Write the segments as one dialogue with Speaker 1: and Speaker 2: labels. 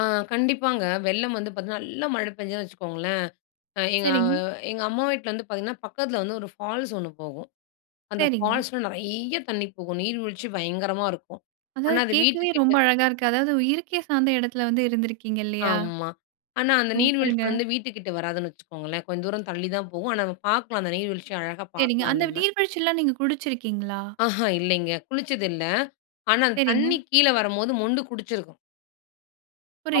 Speaker 1: ஆ கண்டிப்பாங்க. வெள்ளம் வந்து பார்த்தீங்கன்னா, நல்ல மழை பெஞ்சதுன்னு வச்சுக்கோங்களேன்! அ எங்க அ
Speaker 2: சரிங்க.
Speaker 1: எங்க அம்மா வீட்ல வந்து பார்த்தீங்கன்னா, பக்கத்தில வந்து ஒரு ஃபால்ஸ் ஒண்ணு போகும். அந்த
Speaker 2: சரிங்க.
Speaker 1: ஃபால்ஸ்ல நெறைய தண்ணீ போகும். நீர்வீழ்ச்சி பயங்கரமா இருக்கும், ஆனா
Speaker 2: அதாவது
Speaker 1: அது
Speaker 2: கேட்கவே ரொம்ப
Speaker 1: வீட்டுக்கிட்ட
Speaker 2: அழகா இருக்கு. அதாவது இயற்கை சார்ந்த இடத்தில வந்து இருந்திருக்கீங்க, இல்லயா!
Speaker 1: ஆமா. ஆனா, அந்த நீர்வீழ்ச்சி
Speaker 2: சூப்பருங்க!
Speaker 1: வந்து வீட்டுக்கிட்டே வராதுன்னு வச்சுக்கோங்களேன்! கொஞ்ச தூரம் தள்ளி தான் போகும். ஆனா, நம்ம பார்க்கலாம். அந்த நீர்வீழ்ச்சிய அழகா
Speaker 2: சரிங்க.
Speaker 1: பார்க்கலாம்
Speaker 2: அந்த
Speaker 1: நம்ம.
Speaker 2: நீர்வீழ்ச்சில்லாம் நீங்க குடிச்சிருக்கீங்களா?
Speaker 1: ஆஹா. இல்லேங்க. குளிச்சது இல்ல. ஆனா, அந்த
Speaker 2: சரிங்க.
Speaker 1: தண்ணீ கீழ வரும்போது மொண்டு குடிச்சிருக்கோம்.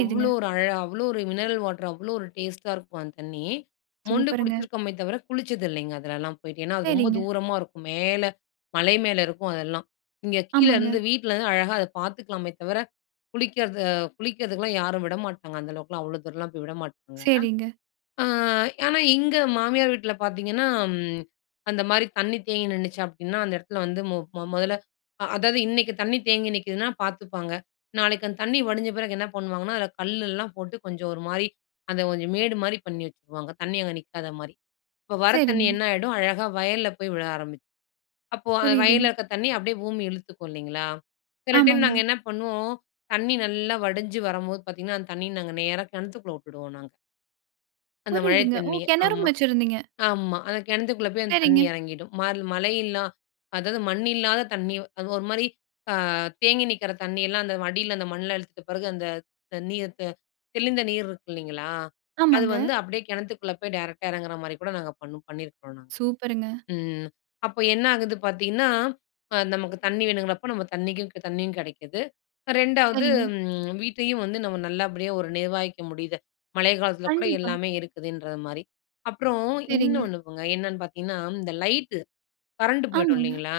Speaker 1: அவ்ளோ ஒரு அழ அவ்ளோ ஒரு மினரல் வாட்டரு. அவ்ளோ ஒரு டேஸ்ட்டா இருக்கும், அந்த தண்ணீ. மொண்டு
Speaker 2: சூப்பருங்க!
Speaker 1: குடிச்சிருக்கோமே தவிர, குளிச்சது இல்லேங்க அதுலெல்லாம் போயிட்டு. ஏன்னா, அது ரொம்ப
Speaker 2: சரிங்க.
Speaker 1: தூரமா இருக்கும். மேல, மலை மேல இருக்கும் அதெல்லாம். இங்க
Speaker 2: ஆமாங்க.
Speaker 1: கீழருந்து, வீட்லருந்து அழகா அத பார்த்துக்கலாமே தவிர, குளிக்கிறது அ குளிக்கிறதுக்குலாம் யாரும் விட மாட்டாங்க. அந்த அளவுக்குலாம், அவ்வளோ தூரம்லாம் போய் விட மாட்டாங்க.
Speaker 2: சரிங்க.
Speaker 1: ஆ ஆனா, இங்க மாமியார் வீட்ல பார்த்தீங்கன்னா, அம் அந்தமாரி தண்ணீ தேங்கி நின்னுச்சு. அப்பிடின்னா, அந்த இடத்துல வந்து மொ மொ மொதல்ல, அ அதாவது இன்னக்கி தண்ணீ தேங்கி நிக்கிதுன்னா, பார்த்துப்பாங்க. நாளைக்கு அந்த தண்ணீ வடிஞ்ச பிறகு என்ன பண்ணுவாங்கன்னா, அதில கல்லெல்லாம் போட்டு, கொஞ்சம் ஒருமாரி, அந்த கொஞ்சம் மேடுமாரி, பண்ணி வச்சுருவாங்க. தண்ணீ அங்க நிக்காதமாரி. இப்போ வர தண்ணீ
Speaker 2: சரிங்க.
Speaker 1: என்ன ஆயிடும், அழகா வயல்ல போய் விழ ஆரம்பிச் அப்போ அந்த வயல்ல
Speaker 2: புரியுதுங்க.
Speaker 1: இருக்க தண்ணீ, அப்பிடியே பூமி இழுத்துக்கும், இல்லேங்களா! சில டைம்
Speaker 2: ஆமாங்க.
Speaker 1: நாங்க என்ன பண்ணுவோம், தண்ணீ நல்லா வடிஞ்சி வரம்போது, பார்த்தீங்கன்னா அந்த தண்ணீய நாங்க நேரா கிணத்துக்குள்ள விட்டுடுவோம் நாங்க. அந்த மழை
Speaker 2: புரியுதுங்க. ஓ!
Speaker 1: தண்ணீய.
Speaker 2: கிணறும்
Speaker 1: ஆமா.
Speaker 2: வச்சிருந்தீங்க!
Speaker 1: ஆமா. அந்த கிணத்துக்குள்ள போய் அந்த தண்ணீ
Speaker 2: சரிங்க.
Speaker 1: இறங்கிடும். மல் மழை இல்லா அதாவது மண் இல்லாத தண்ணீ அது ஒருமாரி அ தேங்கி நிக்கிற தண்ணீயெல்லாம் அந்த அடியில அந்த மண்ணுல இழுத்த பிறகு, அந்த தண்ணீர் த தெளிந்த நீர் இருக்கு, இல்லீங்களா! அது
Speaker 2: ஆமாங்க.
Speaker 1: வந்து அப்பிடியே கிணத்துக்குள்ள போய் டைரக்ட்டா இறங்குறமாரி கூட, நாங்க பண்ணும் பண்ணியிருக்கிறோம் நாங்க.
Speaker 2: சூப்பருங்க!
Speaker 1: ம். அப்ப என்ன ஆகுது பார்த்தீங்கன்னா, அ நமக்கு தண்ணீ வேணுங்கிறப்போ, நம்ம தண்ணீக்கு, தண்ணியும் கிடைக்குது. 2 வது
Speaker 2: சரிங்க.
Speaker 1: ம் வீட்டையும் வந்து நம்ம நல்லபடியா ஒரு நிர்வாகிக்க முடியுது. மழை காலத்தில கூட
Speaker 2: கண்டிப்பா.
Speaker 1: எல்லாமே இருக்குதுன்றதுமாரி. அப்புறம்,
Speaker 2: சரிங்க.
Speaker 1: இன்னோன்னு போங்க. என்னன்னு பார்த்தீங்கன்னா, இந்த லைட்டு கரண்ட் போயிடும்,
Speaker 2: ஆமாங்க.
Speaker 1: இல்லேங்களா!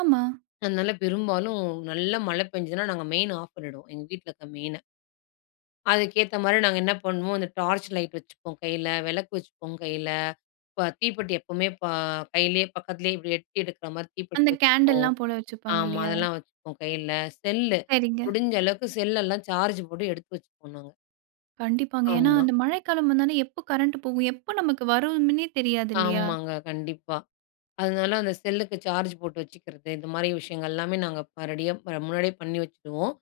Speaker 2: ஆமா.
Speaker 1: அதனால, பெரும்பாலும் நல்ல மழை பெஞ்சுதுனா, நாங்க மெயின் ஆஃப் பண்ணிடுவோம். எங்க வீட்ல இருக்கிற மெயின. அதுக்கேத்தமாரி நாங்க என்ன பண்ணுவோம், அந்த டார்ச் லைட் வச்சுப்போம் கையில. விளக்கு வச்சுப்போம், கையில. இப்ப தீப்பெட்டி எப்பவுமே ப கையிலயே பக்கத்துலயே, இப்பிடி எட்டி எடுக்கிறமாரி தீப்பெட்டி
Speaker 2: அந்த
Speaker 1: வச்சுப்போம்.
Speaker 2: கேன்டில்லாம் போல வச்சிப்பாங்க,
Speaker 1: ஆமா.
Speaker 2: இல்லயா!
Speaker 1: அதெல்லாம் வச்சுப்போம், கையில. செல்லு.
Speaker 2: சரிங்க.
Speaker 1: முடிஞ்ச அளவுக்கு செல் எல்லாம் சார்ஜ் போட்டு எடுத்து வச்சுப்போம் நாங்க.
Speaker 2: கண்டிப்பாங்க. ஏன்னா,
Speaker 1: ஆமா.
Speaker 2: அந்த மழைக்காலம் வந்தாலே, எப்ப கரண்ட் போகும்? எப்ப நமக்கு வருமின்னே தெரியாது, இல்லயா!
Speaker 1: ஆமாங்க. கண்டிப்பா. அதனால, அந்த செல்லுக்கு சார்ஜ் போட்டு வச்சுக்கிறது. இதுமாரி விஷயங்கள் எல்லாமே, நாங்க ப ரெடியா இப்ப முன்னாடியே பண்ணி வச்சிருவோம்.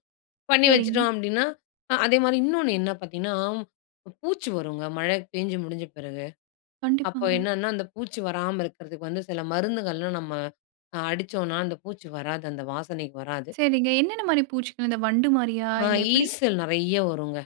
Speaker 1: பண்ணி
Speaker 2: சரிங்க.
Speaker 1: வச்சுட்டோம் அப்பிடின்னா, அ அதேமாரி இன்னோன்னு என்ன பார்த்தீங்கன்னா, பூச்சி வருங்க. மழை பேஞ்சு முடிஞ்ச பிறகு. அப்போ
Speaker 2: கண்டிப்பாங்க.
Speaker 1: என்னன்னா, அந்த பூச்சி வராம இருக்கிறதுக்கு வந்து, சில மருந்துகள்லாம் நம்ம அ அடிச்சோன்னா, அந்த பூச்சி வராது. அந்த வாசனைக்கு வராது.
Speaker 2: சரிங்க. என்னென்னமாரி பூச்சிகள்? அந்த வண்டு மாரியா!
Speaker 1: ஆ
Speaker 2: இல்ல எப்பிடி?
Speaker 1: ஈசல் நெறைய வருங்க.